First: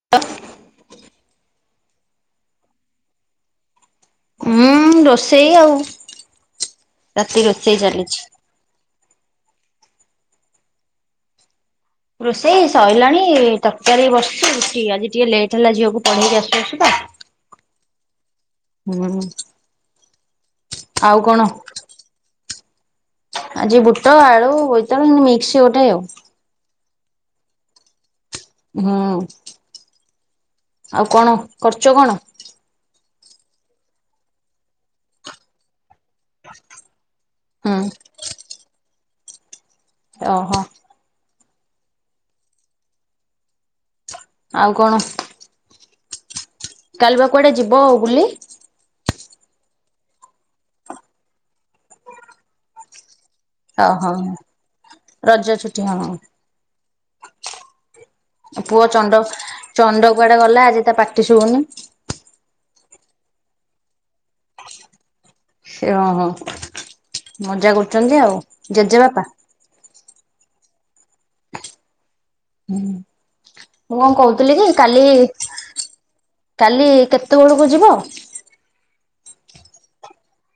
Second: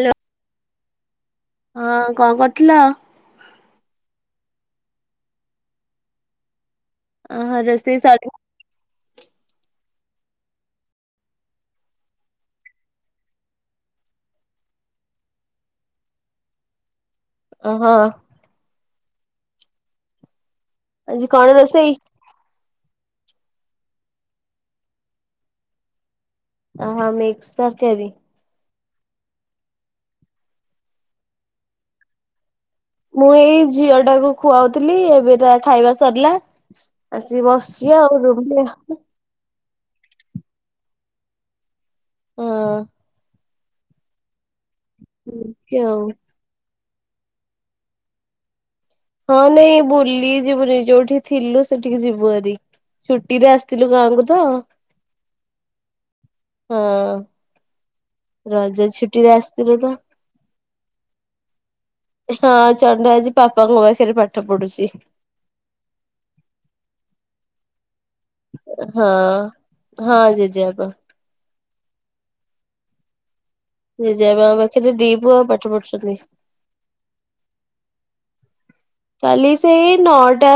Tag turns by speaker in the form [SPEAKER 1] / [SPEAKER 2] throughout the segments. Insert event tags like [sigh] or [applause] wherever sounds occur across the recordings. [SPEAKER 1] Hello. ହଁ କଣ କରୁଥୁଲ?
[SPEAKER 2] ହୁଁ ରୋଷେଇ ଆଉ ରାତି
[SPEAKER 1] ଓହୋ
[SPEAKER 2] ରୋଷେଇ ଚାଲିଚି।
[SPEAKER 1] ସରି
[SPEAKER 2] ରୋଷେଇ ସଇଲାଣି ତରକାରୀ ବସିଚି ରୁଟି ଆଜି ଟିକେ ଲେଟ୍ ହେଲା ଝିଅକୁ ପଢେଇକି ଆସୁ ଆସୁ ତ।
[SPEAKER 1] ଓହୋ।
[SPEAKER 2] ହୁଁ।
[SPEAKER 1] ଆଜି କଣ ରୋଷେଇ?
[SPEAKER 2] ଆଜି ବୁଟ ଆଳୁ ବୋଇତାଳୁ ମିକ୍ସ ଗୋଟେ ଆଉ।
[SPEAKER 1] ହଁ ମିକ୍ସ ତରକାରି।
[SPEAKER 2] ହଁ। ଆଉ କଣ କରୁଚ କଣ?
[SPEAKER 1] ମୁଁ ଏଇ ଝିଅ ଟାକୁ ଖୁଆଉଥିଲି ଏବେ ତା ଖାଇବା ସରିଲା ଆସିକି
[SPEAKER 2] ହୁଁ
[SPEAKER 1] ବସିଚି ଆଉ ରୁମରେ।
[SPEAKER 2] ଓହୋ।
[SPEAKER 1] ହଁ।
[SPEAKER 2] ଆଉ କଣ?
[SPEAKER 1] [unintelligible]
[SPEAKER 2] କାଲିବା କୁଆଡେ ଯିବ ବୁଲି?
[SPEAKER 1] ହଁ ନାଇଁ ବୁଲି ଯିବୁନି ଯୋଉଠି ଥିଲୁ ସେଠିକି ଯିବୁ ଆରି
[SPEAKER 2] ଓହୋ ରଜ ଛୁଟି ହଁ।
[SPEAKER 1] ରଜ
[SPEAKER 2] ପୁଅ ଚଣ୍ଡ
[SPEAKER 1] ଛୁଟିରେ ଆସିଥିଲୁ ତ
[SPEAKER 2] ଚଣ୍ଡ କୁଆଡେ ଗଲା ଆଜି ତା ପାଟି ଶୁବୁନି?
[SPEAKER 1] ହଁ ଚଣ୍ଡ ଆଜି ବାପାଙ୍କ ପାଖରେ ପାଠ ପଢୁଛି।
[SPEAKER 2] ସେ ହଁ ହଁ ମଜା କରୁଚନ୍ତି ଆଉ
[SPEAKER 1] ହଁ
[SPEAKER 2] ଜେଜେବାପା?
[SPEAKER 1] ହଁ ଜେଜେବାପା।
[SPEAKER 2] ହୁଁ।
[SPEAKER 1] ଜେଜେବାପା ଙ୍କ ପାଖରେ ଦିପୁଅ ପାଠ ପଢୁଚନ୍ତି।
[SPEAKER 2] କାଲି କେତ ବେଳକୁ ଯିବ?
[SPEAKER 1] କାଲି ସେଇ ନଅଟା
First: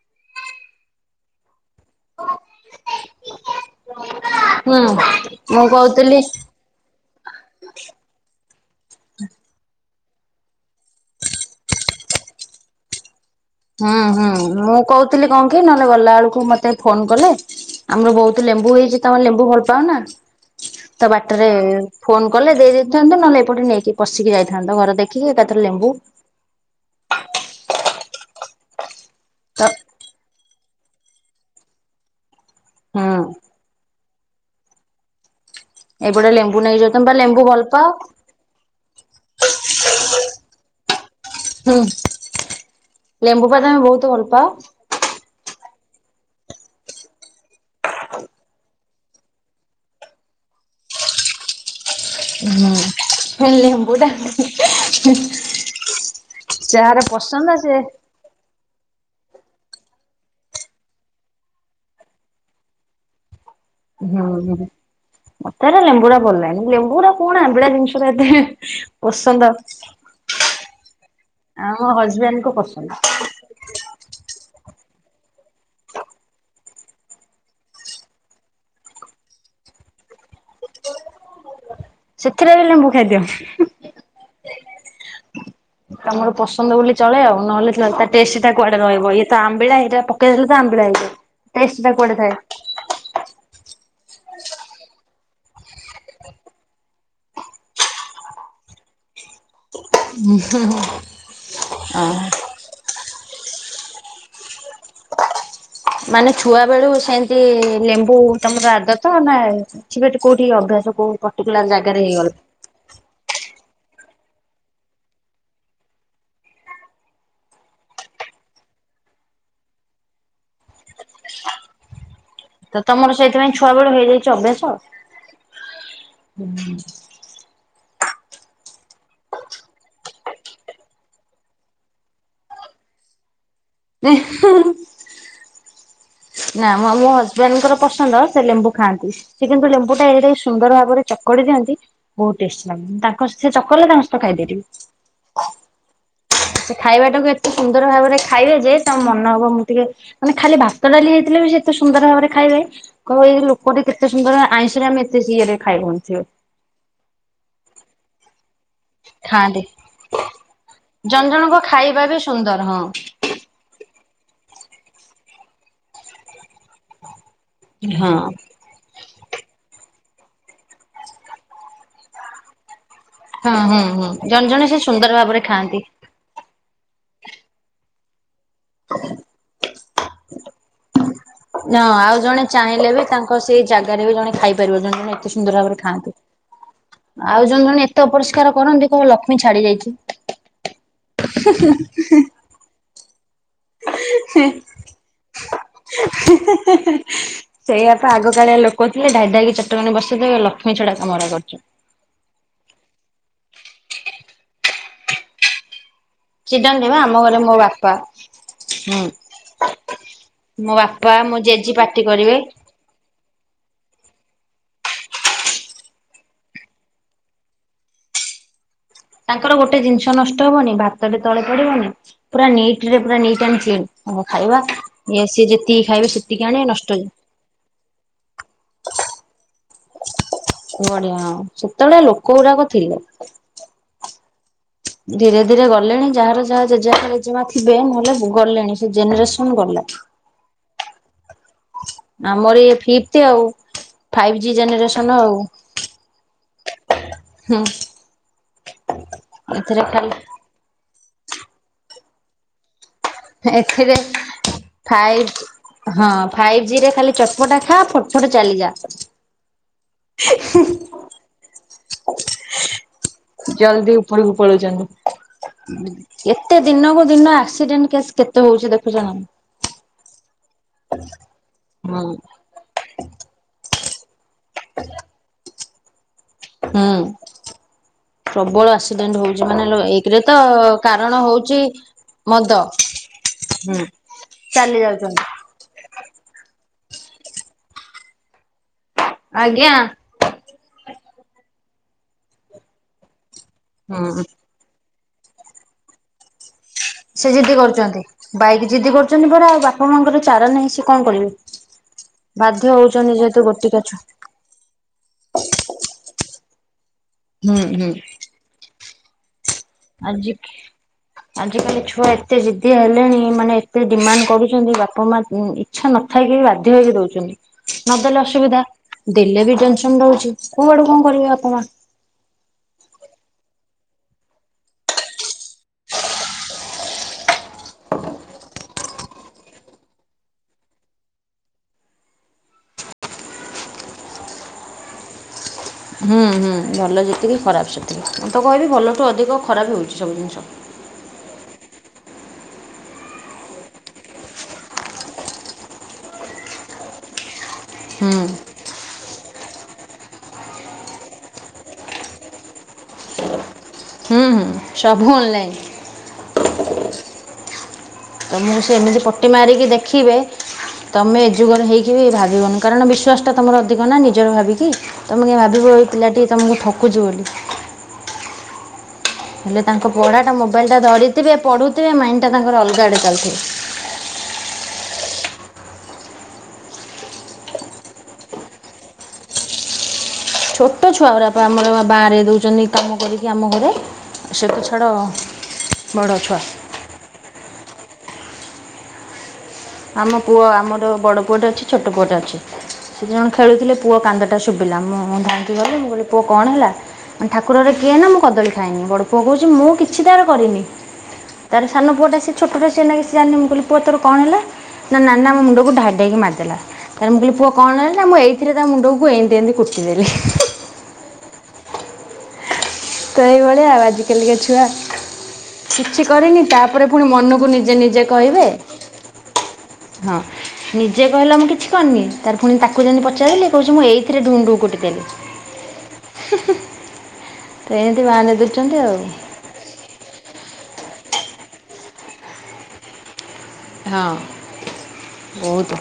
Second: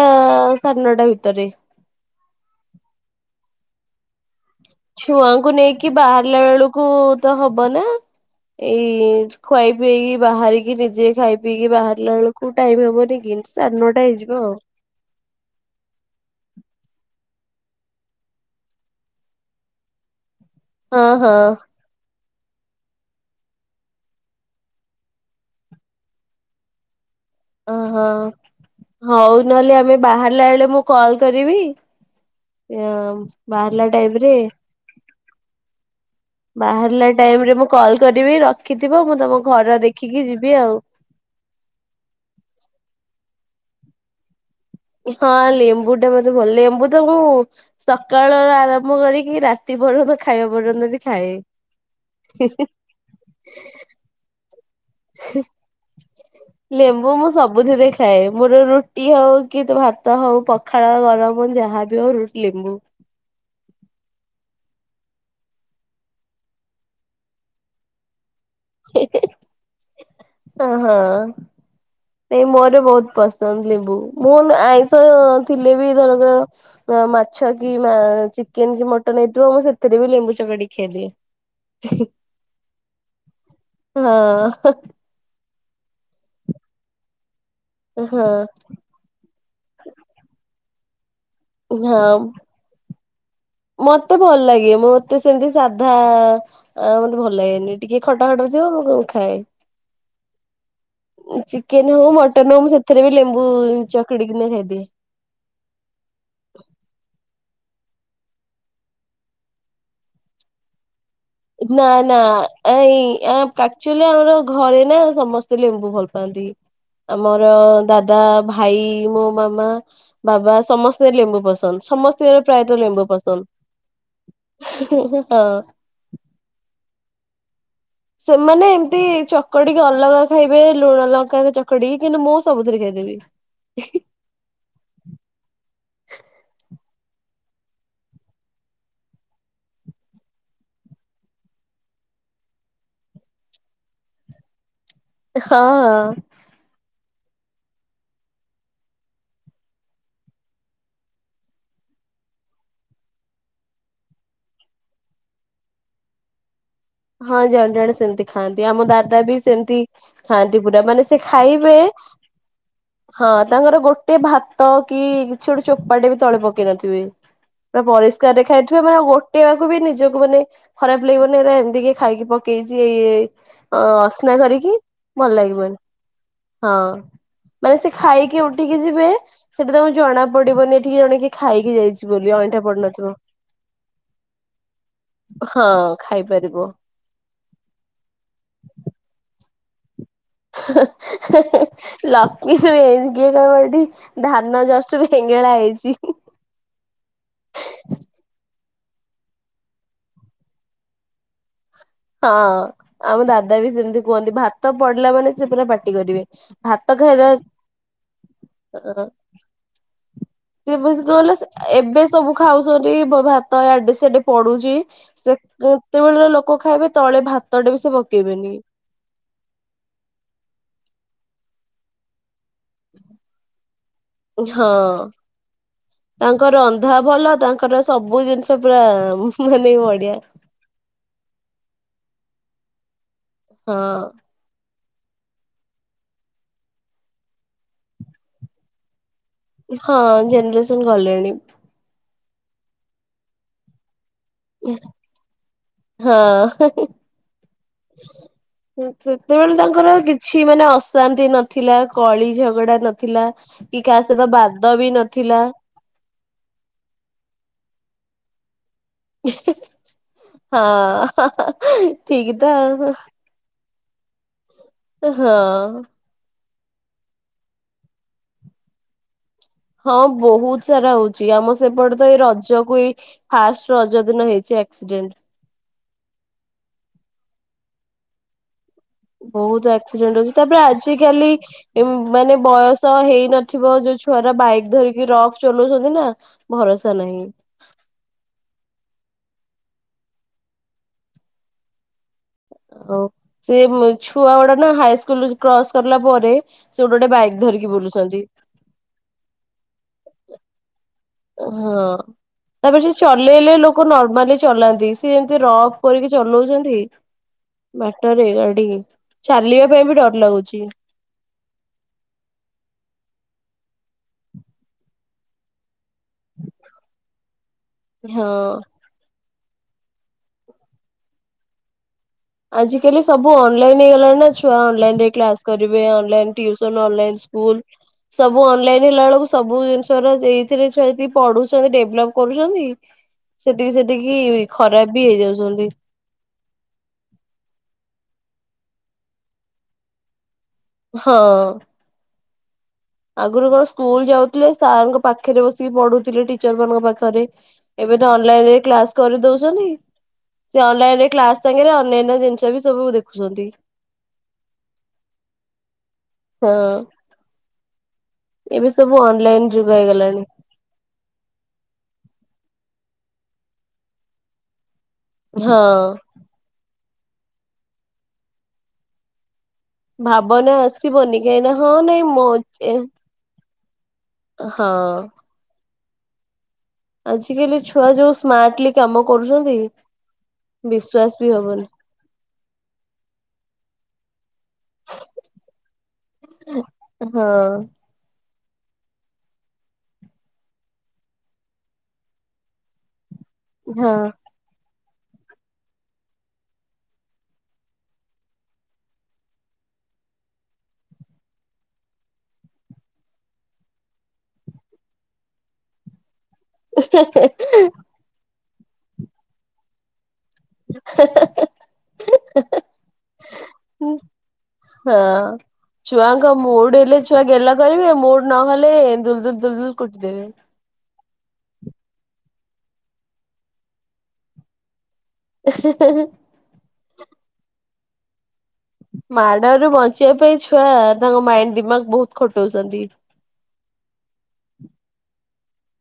[SPEAKER 1] ସାଢେ ନଅଟା ଭିତରେ।
[SPEAKER 2] ହୁଁ।
[SPEAKER 1] ଛୁଆଙ୍କୁ
[SPEAKER 2] ମୁଁ
[SPEAKER 1] ନେଇକି
[SPEAKER 2] କହୁଥିଲି
[SPEAKER 1] ବାହାରିଲା ବେଳକୁ ତ ହବ ନା। ଏଇ ଖୁଆଇ ପିଏଇକି ବାହାରିକି ନିଜେ ଖାଇ ପିଇକି ବାହାରିଲା ବେଳକୁ ଟାଇମ ହବନି କି? ସାଢେ
[SPEAKER 2] ହୁଁ
[SPEAKER 1] ନଅଟା ହେଇଯିବ
[SPEAKER 2] ହୁଁ
[SPEAKER 1] ଆଉ
[SPEAKER 2] ମୁଁ କଉଥିଲି କଣ କି? ନହେନେ ଗଲା ବେଳକୁ ମତେ ଫୋନ କଲେ ଆମର ବହୁତ ଲେମ୍ବୁ ହେଇଚି ତମେ ଲେମ୍ବୁ ଭଲ ପାଅନା? ତ
[SPEAKER 1] ହଁ ହଁ
[SPEAKER 2] ବାଟରେ ଫୋନ କଲେ ଦେଇଦେଇଥାନ୍ତୁ ନହେଲେ ଏପଟେ ନେଇକି ପଶିକି ଯାଇଥାନ୍ତ ଘର ଦେଖିକି ଏକାଥରେ ଲେମ୍ବୁ
[SPEAKER 1] ଓହୋ ହଉ
[SPEAKER 2] ତ
[SPEAKER 1] ନହେଲେ ଆମେ ବାହାରିଲା ବେଳେ ମୁଁ କଲ କରିବି ଅ
[SPEAKER 2] ହୁଁ
[SPEAKER 1] ବାହାରିଲା ଟାଇପ୍ ରେ
[SPEAKER 2] ଏପଟେ ଲେମ୍ବୁ ନେଇଯାଉ ତମେ
[SPEAKER 1] ବାହାରିଲା
[SPEAKER 2] ବା ଲେମ୍ବୁ
[SPEAKER 1] ଟାଇମ୍ ରେ
[SPEAKER 2] ଭଲ
[SPEAKER 1] ମୁଁ
[SPEAKER 2] ପାଅ।
[SPEAKER 1] କଲ କରିବି ରଖିଥିବ। ମୁଁ ତମ ଘର ଦେଖିକି ଯିବି ଆଉ।
[SPEAKER 2] ହୁଁ ଲେମ୍ବୁ ପା ତମେ ବହୁତ ଭଲ ପାଅ।
[SPEAKER 1] ହଁ ଲେମ୍ବୁ ଟା ମତେ ଭଲ ଲାଗେ ଲେମ୍ବୁ ତ ମୁଁ ସକାଳ ଆରମ୍ଭ କରିକି ରାତି [unintelligible] ଖାଇବା ପର୍ଯ୍ୟନ୍ତ ବି ଖାଏ।
[SPEAKER 2] ହୁଁ ଲେମ୍ବୁ ଟା।
[SPEAKER 1] [unintelligible]
[SPEAKER 2] ଯାହାର
[SPEAKER 1] ଲେମ୍ବୁ ମୁଁ
[SPEAKER 2] ପସନ୍ଦ ସେ
[SPEAKER 1] ସବୁଥିରେ ଖାଏ। ମୋର ରୁ ଟି ହଉ କି ଭାତ ହଉ ପଖାଳ ଗରମ ଯାହାବି ହଉ ରୁ ଲେମ୍ବୁ
[SPEAKER 2] ମତେରା ଲେମ୍ବୁଡା ଭଲ ଲାନି ଲେମ୍ବୁଡା କଣ ଆମ୍ବିଡା ଜିନିଷରା ଏତେ ହେଁ ପସନ୍ଦ
[SPEAKER 1] ହ ହଁ
[SPEAKER 2] ଆମ
[SPEAKER 1] ଏଇ
[SPEAKER 2] ହଜବେଣ୍ଡ କୁ
[SPEAKER 1] ମୋର
[SPEAKER 2] ପସନ୍ଦ
[SPEAKER 1] ବହୁତ ପସନ୍ଦ ଲିମ୍ବୁ ମୁଁ ନା ଆଇଁଷ ଥିଲେ ବି ଧରର ମାଛ କି ମା ଚିକେନ କି ମଟନ ହେଇଥିବ। ମୁଁ ସେଥିରେ ବି ଲେମ୍ବୁ ଚକଡି ଖେଦିଏ।
[SPEAKER 2] ସେଥିରେ ବି ଲେମ୍ବୁ ଖାଇଦିଅ।
[SPEAKER 1] ହଁ
[SPEAKER 2] ତମର ପସନ୍ଦ ବୋଲି ଚଳେ ଆଉ। ନହଲେ ତା ଟେଷ୍ଟ ଟା
[SPEAKER 1] ହଁ
[SPEAKER 2] କୁଆଡେ ରହିବ। ଇଏତ ଆମ୍ବିଳା ଏଟା ପକେଇ ଦେଲ ତ ଆମ୍ବିଳା ହେଇ ଟେଷ୍ଟଟା କୁଆଡ଼େ
[SPEAKER 1] ହଁ
[SPEAKER 2] ଥାଏ?
[SPEAKER 1] ମତେ ଭଲ ଲାଗେ ମତେ ସେମିତି ସାଧା ଆ ମତେ ଭଲ ଲାଗେନି ଟିକେ ଖଟା ଖଟ [unintelligible] ଖାଏ ଚିକେନ ହଉ। ମଟନ ହଉ। ମୁଁ ସେ ଥିରେ ବି ଲେମ୍ବୁ ଚକଡ଼ି କିି ନା ଖାଇଦିଏ।
[SPEAKER 2] ତେ ଲେମ୍ବୁ ତମର ଆଦତ ନା ଛି ବି ହେଟି କୋଉଠି ଅଭ୍ୟାସ କୋଉ ପର୍ଟିକୁଲାର
[SPEAKER 1] [unintelligible] ନାଁ
[SPEAKER 2] ଜାଗାରେ ହେଇଗଲା।
[SPEAKER 1] ନାଁ ଏଇ ୟା କା ଚୁଲି ଆମର ଘରେ ନା ସମସ୍ତେ ଲେମ୍ବୁ ଭଲ ପାଆନ୍ତି। ଆମର ଦାଦା ଭାଇ ମୋ ମାମା ବାବା ସମସ୍ତେ ଲେମ୍ବୁ ପସନ୍ଦ ସମସ୍ତ ସିଏ ପ୍ରାୟତଃ
[SPEAKER 2] ତ
[SPEAKER 1] ଲେମ୍ବୁ
[SPEAKER 2] ତମର
[SPEAKER 1] ପସନ୍ଦ
[SPEAKER 2] ସେଇଥିପାଇଁ ଛୁଆ ବେଳୁ ହେଇଯାଇଛି
[SPEAKER 1] [unintelligible] ହଁ।
[SPEAKER 2] ହୁଁ।
[SPEAKER 1] ସେମାନେ ଏମିତି ଚକଡିକି ଅଲଗା ଖାଇବେ। ଲୁଣ ଲଙ୍କାରେ ଚକଡିିକି କିନ୍ତୁ ମୁଁ ସବୁଥିରେ ଖାଇ ଦେବି।
[SPEAKER 2] [unintelligible] ଆମ ମୋ ହଜବେଣ୍ଡଙ୍କର ପସନ୍ଦ ସେ ଲେମ୍ବୁ ଖାନ୍ତି। ସେ କିନ୍ତୁ ଲେମ୍ବୁଟା ଏଡେ ସୁନ୍ଦର ଭାବରେ ଚକଡି ଦିଅଁ ନ୍ତି ବୋହୁତ ଟେଷ୍ଟ ଲାଗେ ତାଙ୍କ ସେ ଚକଡିଲେ ତାଙ୍କ ସହିତ ଖାଇଦିଏ ଟିକେ।
[SPEAKER 1] ହଁ ହଁ।
[SPEAKER 2] ଖାଇବାଟାକୁ ଏତେ ସୁନ୍ଦର ଭାବରେ ଖାଇବେ ଯେ ତମ ମନ ହବ ମୁଁ ଟିକେ ମାନେ ଖାଲି ଭାତ ଡାଲି ହେଇଥିଲେ ବି ସେ ଏତେ ସୁ ନ୍ଦର ଭାବରେ ଖାଇବେ କହିବ ଏଇ ଲୋକଟେ କେତେ ସୁନ୍ଦର ଆଇଁଷରେ ଆମେ ଏତେ ସି ଏରେ ଖାଇବ ନଥିବେ।
[SPEAKER 1] ହଁ ଜଣେ ଜଣେ ସେମିତି ଖାଆନ୍ତି ଆମ ଦାଦା ବି
[SPEAKER 2] ଖାଆନ୍ତି
[SPEAKER 1] ସେମିତି ଖାଆନ୍ତି ପୁରା ମାନେ ସେ
[SPEAKER 2] ଜଣ ଜଣଙ୍କ
[SPEAKER 1] ଖାଇବେ
[SPEAKER 2] ଖାଇବା ବି ସୁନ୍ଦର ହଁ
[SPEAKER 1] ହଁ ତାଙ୍କର ଗୋଟେ ଭାତ କି କିଛି ଗୋଟେ ଚୋପାଟେ ବି ତଳେ ପକେଇ ନଥିବେ। ପୁରା
[SPEAKER 2] ହଁ।
[SPEAKER 1] ପରିଷ୍କାରରେ ଖାଇଥିବେ ମାନେ ଗୋ ଟେଇବାକୁ ବି ନିଜକୁ ମାନେ ଖରାପ ଲାଗିବନି। ଏରା ଏମିତି କିଏ ଖାଇକି ପକେଇ ଚି
[SPEAKER 2] ହଁ ହୁଁ ହୁଁ
[SPEAKER 1] ଅ-ଅସନା
[SPEAKER 2] ଜଣେ ଜଣେ
[SPEAKER 1] କରିକି
[SPEAKER 2] ସେ ସୁନ୍ଦର
[SPEAKER 1] ଭଲ
[SPEAKER 2] ଭାବରେ
[SPEAKER 1] ଲାଗିବନି।
[SPEAKER 2] ଖାଆନ୍ତି।
[SPEAKER 1] ହଁ ମାନେ ସେ ଖାଇକି ଉଠିକି ଯିବେ। ସେଠି ତମକୁ ଜଣା ପଡିବନି ଏଠି କିଏ ଜଣେ କିଏ ଖାଇକି
[SPEAKER 2] ହଁ
[SPEAKER 1] ଯାଇଛି
[SPEAKER 2] ଆଉ
[SPEAKER 1] ବୋଲି
[SPEAKER 2] ଜଣେ
[SPEAKER 1] ଅଇଁଠା
[SPEAKER 2] ଚାହିଁଲେ ବି
[SPEAKER 1] ପଡିନଥିବ
[SPEAKER 2] ତାଙ୍କ ସେଇ ଜାଗାରେ ବି ଜଣେ ଖାଇପାରିବ ଜଣେ ଜଣେ ଏତେ ସୁନ୍ଦର ଭାବରେ ଖାଆନ୍ତି।
[SPEAKER 1] ପାରିବ।
[SPEAKER 2] ଆଉ ଜଣେ ଜଣେ ଏତେ ଅପରିଷ୍କାର କରନ୍ତି କହିବ ଲକ୍ଷ୍ମୀ ଛାଡିଯାଇଚି।
[SPEAKER 1] [unintelligible] ଲକ୍ଷ୍ମୀ ନୁହେଁ କିଏ କହିବ ଏଠି ଧାନ ଜଷ୍ଟ ବେଙ୍ଗେଳା ହେଇଛି।
[SPEAKER 2] ସେଇଆପା ଆଗକାଳିଆ ଲୋକ ଥିଲେ ଢାଇ ଢାଇକି ଚଟକଣି ବସେଇଦେବେ ଲକ୍ଷ୍ମୀ ଛଡା କାମରା କରୁଚୁ।
[SPEAKER 1] ହଁ ଆମ ଦାଦା ବି ସେମିତି କୁହନ୍ତି ଭାତ ପଡିଲା ମାନେ ସେ ପୁରା ପାଟି କରିବେ
[SPEAKER 2] ଚିଡନ୍ତି ବା
[SPEAKER 1] ଭାତ
[SPEAKER 2] ଆମ
[SPEAKER 1] ଖାଇ
[SPEAKER 2] ଘରେ ମୋ ବାପା ହୁଁ
[SPEAKER 1] [unintelligible]
[SPEAKER 2] ମୋ
[SPEAKER 1] ସେ ବସ
[SPEAKER 2] ବାପା
[SPEAKER 1] କଣ
[SPEAKER 2] ମୋ ଜେଜେ
[SPEAKER 1] କହିଲ
[SPEAKER 2] ପାଟି
[SPEAKER 1] ଏବେ ସବୁ
[SPEAKER 2] କରିବେ।
[SPEAKER 1] ଖାଉଛନ୍ତି ଭାତ ଆଡେ ସେଆଡେ ପଡୁ ସେ କେତେବେଳେ ଲୋକ ଖାଇବେ ତଳେ ଭାତ ଟେ ବି ସେ ପକେଇବେନି।
[SPEAKER 2] ତାଙ୍କର ଗୋଟେ ଜିନିଷ ନଷ୍ଟ ହବନି ଭାତଟେ ତଳେ ପଡିବନି। ପୁରା ନିଟ୍ ରେ ପୁରା ନିଟ ଆଣ୍ଡ କ୍ଲିନ୍ ତାଙ୍କ ଖାଇବା
[SPEAKER 1] ହଁ।
[SPEAKER 2] ସେ ଯେତିକି ଖାଇବେ ସେତିକି ଆଣିବେ ନଷ୍ଟ
[SPEAKER 1] ହଁ ତାଙ୍କର ସବୁ ଜିନିଷ ପୁରା ମାନେ ବଢିଆ।
[SPEAKER 2] ବଢିଆ ସେତେବେଳେ ଲୋକ ଗୁଡାକ ଥିଲେ।
[SPEAKER 1] ହଁ।
[SPEAKER 2] ଧୀରେ ଧୀରେ ଗଲେଣି ଯାହାର ଯାହା ଜେଜେବାପା କେଜେମା ଥିବେ ନହେଲେ ଗଲେଣି ସେ ଜେନେରେସନ। ଗଲେ
[SPEAKER 1] ହଁ ଜେନେରେସନ ଗଲେଣି
[SPEAKER 2] ଆମର ଇଏ ଫିଫ୍ଟ ଆଉ। ଫାଇଭ୍ ଜି ଜେନେରେସନ୍ ଆଉ।
[SPEAKER 1] ହଁ।
[SPEAKER 2] ହୁଁ
[SPEAKER 1] ସେତେବେଳେ
[SPEAKER 2] ଏଥିରେ
[SPEAKER 1] ତାଙ୍କର
[SPEAKER 2] ଖାଲି
[SPEAKER 1] କିଛି ମାନେ ଅ ସ। ଅଶାନ୍ତି ନଥିଲା କଳି ଝଗଡା ନଥିଲା କି
[SPEAKER 2] ଏଥିରେ
[SPEAKER 1] କାହା ସହିତ ବାଦ ବି
[SPEAKER 2] ଫାଇଭ୍
[SPEAKER 1] ନଥିଲା।
[SPEAKER 2] ହଁ ଫାଇଭ ଜି ରେ ଖାଲି ଚଟପଟା ଖା ଫଟ ଫଟ ଚାଲିଜା।
[SPEAKER 1] ହଁ ହଁ ହଁ ଠିକ ତ ଆଉ।
[SPEAKER 2] ଜଲଦି ଉପରକୁ ପଳଉଛନ୍ତି ଏତେ ଦିନକୁ ଦିନ ଆକ୍ସିଡେଣ୍ଟ କେସ୍। କେତେ ହଉଛି ଦେଖୁଛନା ନାଇ।
[SPEAKER 1] ହଁ ବହୁତ ସାରା ହଉଛି ଆମ ସେପଟେ ତ ଏଇ ରଜକୁ ଏଇ ଫାଷ୍ଟ ରଜ ଦିନ ହେଇଛି। ଆକ୍ସିଡେଣ୍ଟ।
[SPEAKER 2] ହୁଁ ପ୍ରବଳ ଆସି
[SPEAKER 1] ବହୁତ ଆକ୍ସିଡେଣ୍ଟ ହଉଚି ତାପରେ
[SPEAKER 2] କାରଣ
[SPEAKER 1] ଆଜିକାଲି
[SPEAKER 2] ହଉଛି
[SPEAKER 1] ମାନେ
[SPEAKER 2] ମଦ
[SPEAKER 1] ବୟସ ହେଇନଥିବ
[SPEAKER 2] ହୁଁ
[SPEAKER 1] ଯୋଉ। ଛୁଆ ରା ବାଇକ୍
[SPEAKER 2] ଚାଲି
[SPEAKER 1] ଧରିକି
[SPEAKER 2] ଯାଉଛନ୍ତି
[SPEAKER 1] ରଫ୍ ଚଲାଉଛନ୍ତି ନା ଭରସା। ନାହି।
[SPEAKER 2] ଆଜ୍ଞା।
[SPEAKER 1] ଓ ସେ
[SPEAKER 2] ହୁଁ
[SPEAKER 1] ଛୁଆ ଗୁଡା ନା ହାଇସ୍କୁଲ କ୍ରସ୍ କରଲା ପରେ। ଗୋଟେ ଗୋଟେ
[SPEAKER 2] ସେ
[SPEAKER 1] ବାଇକ୍
[SPEAKER 2] ଜିଦି
[SPEAKER 1] ଧରିକି
[SPEAKER 2] କରୁଛନ୍ତି
[SPEAKER 1] ବୁଲୁଛନ୍ତି
[SPEAKER 2] ବାଇକ୍ ଜିଦି କରୁଛନ୍ତି ପରା ଆଉ ବାପା ମାଙ୍କର ଚାରା ନାହିଁ ସିଏ କଣ କରିବେ।
[SPEAKER 1] ହଁ
[SPEAKER 2] ବାଧ୍ୟ
[SPEAKER 1] ତାପରେ ସେ
[SPEAKER 2] ହଉଛନ୍ତି ଯେହେତୁ
[SPEAKER 1] ଚଲେଇଲେ
[SPEAKER 2] ଗୋଟିକା
[SPEAKER 1] ଲୋକ
[SPEAKER 2] ଛୁ
[SPEAKER 1] ନର୍ମାଲି ଚଲାନ୍ତି ସେ ଯେମିତି ରଫ୍ କରିକି। ଚଲଉଛନ୍ତି
[SPEAKER 2] ହୁଁ ହୁଁ।
[SPEAKER 1] ବାଟରେ ଗାଡି। ଚାଲିବା ପାଇଁ ବି ଡର
[SPEAKER 2] ଆଜି
[SPEAKER 1] ଲାଗୁଛି
[SPEAKER 2] କ ଆଜିକାଲି ଛୁଆ ଏତେ ଜିଦ୍ଦି ହେଲେଣି ମାନେ। ଏତେ ଡିମାଣ୍ଡ କରୁଛନ୍ତି ବାପା ମା ଉଁ ଏ। ଇଛା ନଥାଇକି ବାଧ୍ୟ ହେଇକି ଦଉଛନ୍ତି ନଦେଲେ
[SPEAKER 1] ହଁ।
[SPEAKER 2] ଅସୁବିଧା। ଦେଲେ ବି ଟେନ୍ସନ ରହୁଛି କୁଆଡୁ କଣ କରିବେ ବାପ ମାଆ।
[SPEAKER 1] ଆଜି କାଲି ସବୁ ଅନଲାଇନ ହେଇଗଲାଣି ନା ଛୁଆ ଅନଲାଇନ ରେ କ୍ଲାସ କରିବେ ଅନଲାଇନ ଟୁସନ ଅନଲାଇନ। ସ୍କୁୁଲ। ସବୁ ଅନଲାଇନ ହେଲା ବେଳକୁ ସବୁ ଜିନିଷ ର ଏଇଥିରେ ଛୁଆ ଯେତିକି ପଢୁଛନ୍ତି ଡେଭଲପ କରୁଛନ୍ତି। ସେତିକି ସେତିକି ଖରାପ ବି ହେଇଯାଉଛନ୍ତି।
[SPEAKER 2] ହୁଁ ହୁଁ ଭଲ ଯେତିକି ଖରାପ ସେତିକି ମୁଁ ତ କହିବି ଭଲଠୁ ଅଧିକ ଖରାପ ହଉଛି ସବୁ ଜିନିଷ।
[SPEAKER 1] ହଁ। ଆଗରୁ କଣ ସ୍କୁଲ ଯାଉଥିଲେ ସାରଙ୍କ ପାଖରେ ବସିକି ପଢୁଥିଲେ ଟିଚର ମାନଙ୍କ ପାଖରେ। ଏବେ
[SPEAKER 2] ହୁଁ
[SPEAKER 1] ତ
[SPEAKER 2] ହୁଁ
[SPEAKER 1] ଅନଲାଇନ ରେ କ୍ଲାସ କରି ଦଉଛନ୍ତି। ସେ ଅନଲାଇନ ରେ କ୍ଲାସ ସାଙ୍ଗରେ ଅନ୍ୟାନ୍ୟ ଜିନିଷ ବି ସବୁ ଦେଖୁଛନ୍ତି।
[SPEAKER 2] ହୁଁ ସବୁ ଅନ ଲାଇନ।
[SPEAKER 1] ହଁ।
[SPEAKER 2] ତମ କୁ
[SPEAKER 1] ଏବେ
[SPEAKER 2] ସେ
[SPEAKER 1] ସବୁ
[SPEAKER 2] ଏମିତି ପଟି
[SPEAKER 1] ଅନଲାଇନ
[SPEAKER 2] ମାରିକି
[SPEAKER 1] ଯୁଗ
[SPEAKER 2] ଦେଖିବେ।
[SPEAKER 1] ହେଇଗଲାଣି।
[SPEAKER 2] ତମେ ଏଜୁଗର ହେଇକି ବି ଭାବିବନି କାରଣ। ବିଶ୍ୱାସ ଟା ତୁମର ଅଧିକ ନା ନିଜର ଭାବିକି। ତମେ କାହିଁ
[SPEAKER 1] ହଁ
[SPEAKER 2] ଭାବିବ ଏ ପିଲା ଟି ତମକୁ ଠ କୁଚି ବୋଲି। ହେଲେ ତାଙ୍କ ପଢ଼ାଟା
[SPEAKER 1] ଭାବନା
[SPEAKER 2] ମୋବାଇଲ ଟା
[SPEAKER 1] ଆସିବନି
[SPEAKER 2] ଧରିଥିବେ
[SPEAKER 1] କାହିଁକି ନା ହଁ
[SPEAKER 2] ପଢ଼ୁଥିବେ
[SPEAKER 1] ନାଇଁ
[SPEAKER 2] ମାଇଣ୍ଡ
[SPEAKER 1] ମୋ
[SPEAKER 2] ଟା ତାଙ୍କର
[SPEAKER 1] ଏ
[SPEAKER 2] ଅଲଗା ଆଡ଼େ ଚାଲିଥିବ।
[SPEAKER 1] ହଁ। ଆଜି କାଲି ଛୁଆ ଯୋଉ ସ୍ମାର୍ଟଲି କାମ କରୁଛନ୍ତି।
[SPEAKER 2] ଛୋଟ ଛୁଆ
[SPEAKER 1] ବିଶ୍ଵାସ
[SPEAKER 2] ଗୁରା
[SPEAKER 1] ବି
[SPEAKER 2] ପା
[SPEAKER 1] ହବନି।
[SPEAKER 2] ଆମର ବାଆଁରେଇ ଦଉଛନ୍ତି କାମ କରିକି ଆମ ଘରେ। ସେତ ଛାଡ଼ ବଡ଼ ଛୁଆ।
[SPEAKER 1] ହଁ।
[SPEAKER 2] ଆମ ପୁଅ ଆମର ବଡ ପୁଅଟେ ଅଛି, ଛୋଟ ପୁଅଟେ ଅଛି। ସେ ଦି ଜଣ ଖେଳୁ ଥିଲେ, ପୁଅ କାନ୍ଦ ଟା ଶୁଭିଲା, ମୁଁଁ ଧାଇଁ କି ଗଲି, ମୁଁ କହିଲି ପୁଅ କଣ ହେଲା। ମାନେ ଠାକୁର ଘରେ କିଏ? ନା ମୁଁ କଦଳୀ ଖାଇନି। ବଡ ପୁଅ କହୁଛି ମୁଁ କିଛି ତାର କରିନି। ତାରେ ସାନ ପୁଅ ଟା ସେ ଛୋଟ ଟା ସେ ନାଗୀ ସେ ଜାଣିନି। ମୁଁ କହିଲି ପୁଅ ତୋର କଣ ହେଲା? ନା ନାନା ମୋ ମୁଣ୍ଡକୁ ଢାଏ ଢାଏ କି ମାରିଦେଲା। ତାରେ ମୁଁ କହିଲି ପୁଅ କଣ ହେଲା? ନା ମୁଁ ଏଇ ସେଥିରେ ତା ମୁଣ୍ଡକୁ, ଏମିତି ଏମିତି କୁଟି ଦେଲି।
[SPEAKER 1] ହେଁ-ହେଁ ହେଁ-ହେଁ।
[SPEAKER 2] ତ ଇଏ ଭଳିଆ ଆଉ ଆଜିକାଲିକା ଛୁଆ।
[SPEAKER 1] ହଁ।
[SPEAKER 2] କିଛି
[SPEAKER 1] ଛୁଆଙ୍କ
[SPEAKER 2] କରିନି
[SPEAKER 1] ମୁଡ୍
[SPEAKER 2] ତାପରେ
[SPEAKER 1] ହେଲେ
[SPEAKER 2] ପୁଣି
[SPEAKER 1] ଛୁଆ
[SPEAKER 2] ମନକୁ
[SPEAKER 1] ଗେଲ
[SPEAKER 2] ନିଜେ
[SPEAKER 1] କରିବେ
[SPEAKER 2] ନିଜେ
[SPEAKER 1] ମୁଡ୍
[SPEAKER 2] କହିବେ
[SPEAKER 1] ନହେଲେ ଦୁଲ୍ ଦୁଲ୍ ଦୁଲ୍ ଦୁଲ୍
[SPEAKER 2] ହଁ
[SPEAKER 1] କୁଟିଦେବେ।
[SPEAKER 2] ନି ଜେଏ କହିଲା ମୁଁ କିଛି କରିନି। ତାର ପୁଣି ତାକୁ ଯେମିତି ପଚାରିଲିି, କହୁଛି ମୁଁ ଏଇଥିରେ ଡୁ ଡୁ କୁଟି ଦେଥିଲି।
[SPEAKER 1] ଏ ହେଁ ହେଁ।
[SPEAKER 2] ସେ ଏମିତି ବାନେ ଦୁ
[SPEAKER 1] ମାଡରୁ ବଞ୍ଚିବା ପାଇଁ ଛୁଆ ତାଙ୍କ ମାଇଣ୍ଡ ଦିମାଗ ବହୁତ ଖଟଉଛନ୍ତି।
[SPEAKER 2] ହଁ ବହୁତ।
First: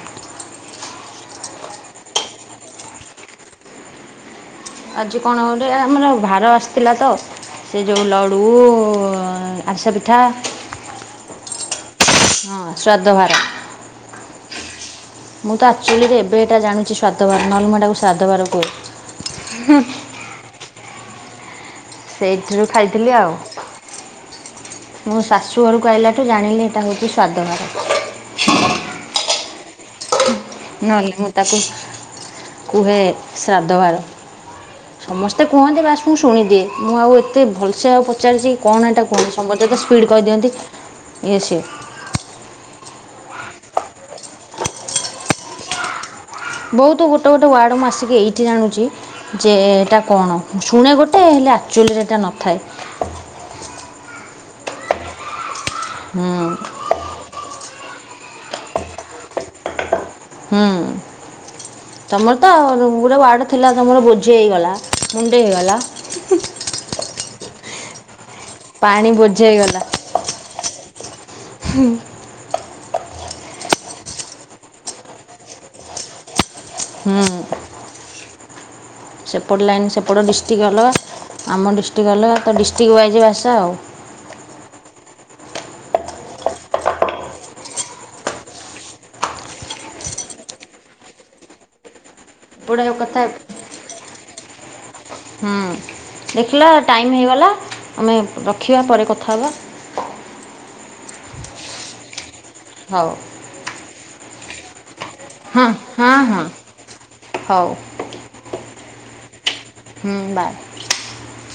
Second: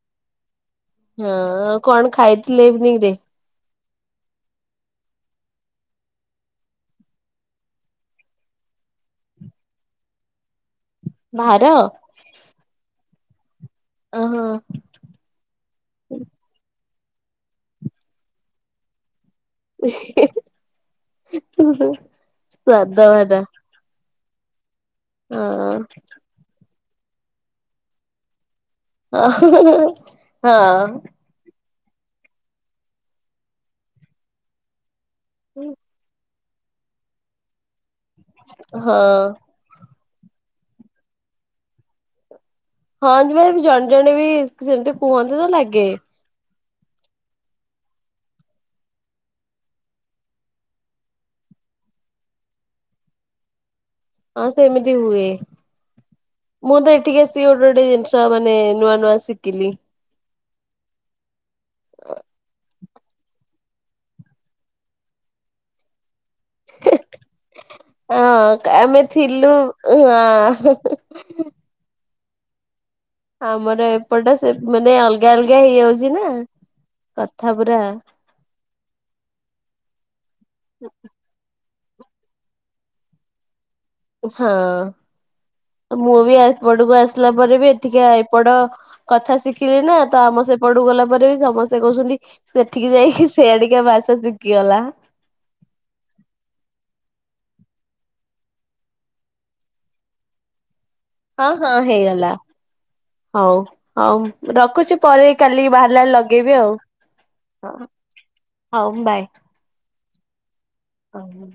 [SPEAKER 1] ହଁ କଣ ଖାଇଥିଲେ ଇଭିନିଂ ରେ?
[SPEAKER 2] ଆଜି କଣ ଗୋଟେ ଆମର ଭାର ଆସିଥିଲା ତ। ସେ ଯଉ ଲଡ଼ୁ ଆରସା ପିଠା।
[SPEAKER 1] ଭାର।
[SPEAKER 2] ବୁଧବାର।
[SPEAKER 1] ଓ ହୋ।
[SPEAKER 2] ମୁଁ ତ ଆକ୍ଚୁଆଲିରେ ଏବେ ଟା ଜାଣୁଛି, ସ୍ଵାଦବାର ନ ହେଲେ ମୋ ଟାକୁ ଶ୍ରାଦବାର କହୁଚି।
[SPEAKER 1] ଏ ହେ ହୁଂ ହୁଁ
[SPEAKER 2] ସେଇଥିରୁ
[SPEAKER 1] ସ୍ଵାଦ
[SPEAKER 2] ଖାଇଥିଲି ଆଉ
[SPEAKER 1] ଭଜା।
[SPEAKER 2] ମୁଁ ଶାଶୁ ଘରକୁ ଆଇଲାଠୁ ଜାଣିଲି ଏଇଟା ହେଉଛି ସ୍ଵାଦ ଭାର।
[SPEAKER 1] ଅ ହଁ ହଁ ହଁ।
[SPEAKER 2] ନ ହେଲେ ମୁଁ ତାକୁ କୁହେ ଶ୍ରାଦ୍ଧ ବାର। ସମସ୍ତେ କୁହନ୍ତି ବାସ୍ ମୁଁ ଶୁଣିଦିଏ। ମୁଁ ଆଉ ଏତେ ଭଲସେ ଆଉ ପଚାରୁିଛି କଣ ଏଇଟା
[SPEAKER 1] ହଁ।
[SPEAKER 2] କୁହନ୍ତି। ସମସ୍ତେ ତ ସ୍ପିଡ଼୍ କହି ଦିଅନ୍ତି ଇଏ ସିଏ।
[SPEAKER 1] ହଁ [unintelligible] ଜଣେ ଜଣେ ବି ସେମିତି କୁହନ୍ତି ତ ଲାଗେ।
[SPEAKER 2] ବହୁତ ଗୋଟେ ଗୋଟେ ୱାର୍ଡ଼ ମୁଁ ଆସିକି ଏଇଠି ଜାଣୁଛି, ଯେ ଏଇଟା କଣ? ଶୁଣେ ଗୋଟେ ଆକ୍ଚୁଆଲିରେ ଏଇଟା ନଥାଏ।
[SPEAKER 1] ହଁ ସେମିତି ହୁଏ।
[SPEAKER 2] ହୁଁ
[SPEAKER 1] ମୁଁ ତ ଏଠିକି ଆସି ଗୋ ଗୋଟେ ଗୋଟେ ଜିନିଷ ମାନେ ନୂଆ ନୂଆ ଶିଖିଲି।
[SPEAKER 2] ହୁଁ। ତମର ତ ଗୋଟେ ୱାଡ ଥିଲା। ତମର ବୁଝି ହେଇଗଲା। ମୁଣ୍ଡେ ହେଇଗଲା।
[SPEAKER 1] [unintelligible] ହଁ ଆମେ
[SPEAKER 2] ପାଣି ବୋଝେଇ
[SPEAKER 1] ଥିଲୁ
[SPEAKER 2] ହେଇଗଲା
[SPEAKER 1] ହଁ। ଆମର ଏପଟେ ସେ ମାନେ ଅଲଗା ଅଲଗା ହେଇଯାଉଛି ନା।
[SPEAKER 2] ହୁଁ
[SPEAKER 1] କଥା ପୁରା।
[SPEAKER 2] ସେପଟ ଲାଇନ୍ ସେପଟ ଡିଷ୍ଟ୍ରିକ୍ଟ ଅଲଗା ଆମ ଡିଷ୍ଟ୍ରିକ୍ ଅଲଗା ତ ଡିଷ୍ଟ୍ରିକ୍ ୱାଇଜ୍ ଭାଷା ଆଉ।
[SPEAKER 1] ହଁ। ମୁଁ ବି ଏପଟକୁ ଆସିଲା ପରେ ବି ଏଠିକା ଏପଟ କଥା ଶିଖିଲି ନା ତ ଆମ ସେପଟ କୁ ଗଲା ପରେ ବି ସମସ୍ତେ କୋହୁଚନ୍ତି ସେଠିକି
[SPEAKER 2] ଏପଟେ
[SPEAKER 1] ଯାଇକି
[SPEAKER 2] କଥା
[SPEAKER 1] ସିଆଡିକା ଭାଷା ଶିଖିଗଲା।
[SPEAKER 2] ହୁଁ ଦେଖିଲ ଟାଇମ୍ ହେଇଗଲା। ଆମେ ରଖିବା ପରେ କଥା ହବା।
[SPEAKER 1] ହଁ ହଁ ହେଇଗଲା
[SPEAKER 2] ହଉ
[SPEAKER 1] ହୋଉ ହୋଉ ରଖୁଚି ପରେ କାଲି
[SPEAKER 2] ହଁ
[SPEAKER 1] ବାହାରିଲା ବେଳେ
[SPEAKER 2] ହଁ ହଁ
[SPEAKER 1] ଲଗେଇବି ଆଉ
[SPEAKER 2] ହଉ
[SPEAKER 1] ହୋଉ ବାଏ।
[SPEAKER 2] ହୁଁ ବାଏ।
[SPEAKER 1] ଆ ହୋଉ।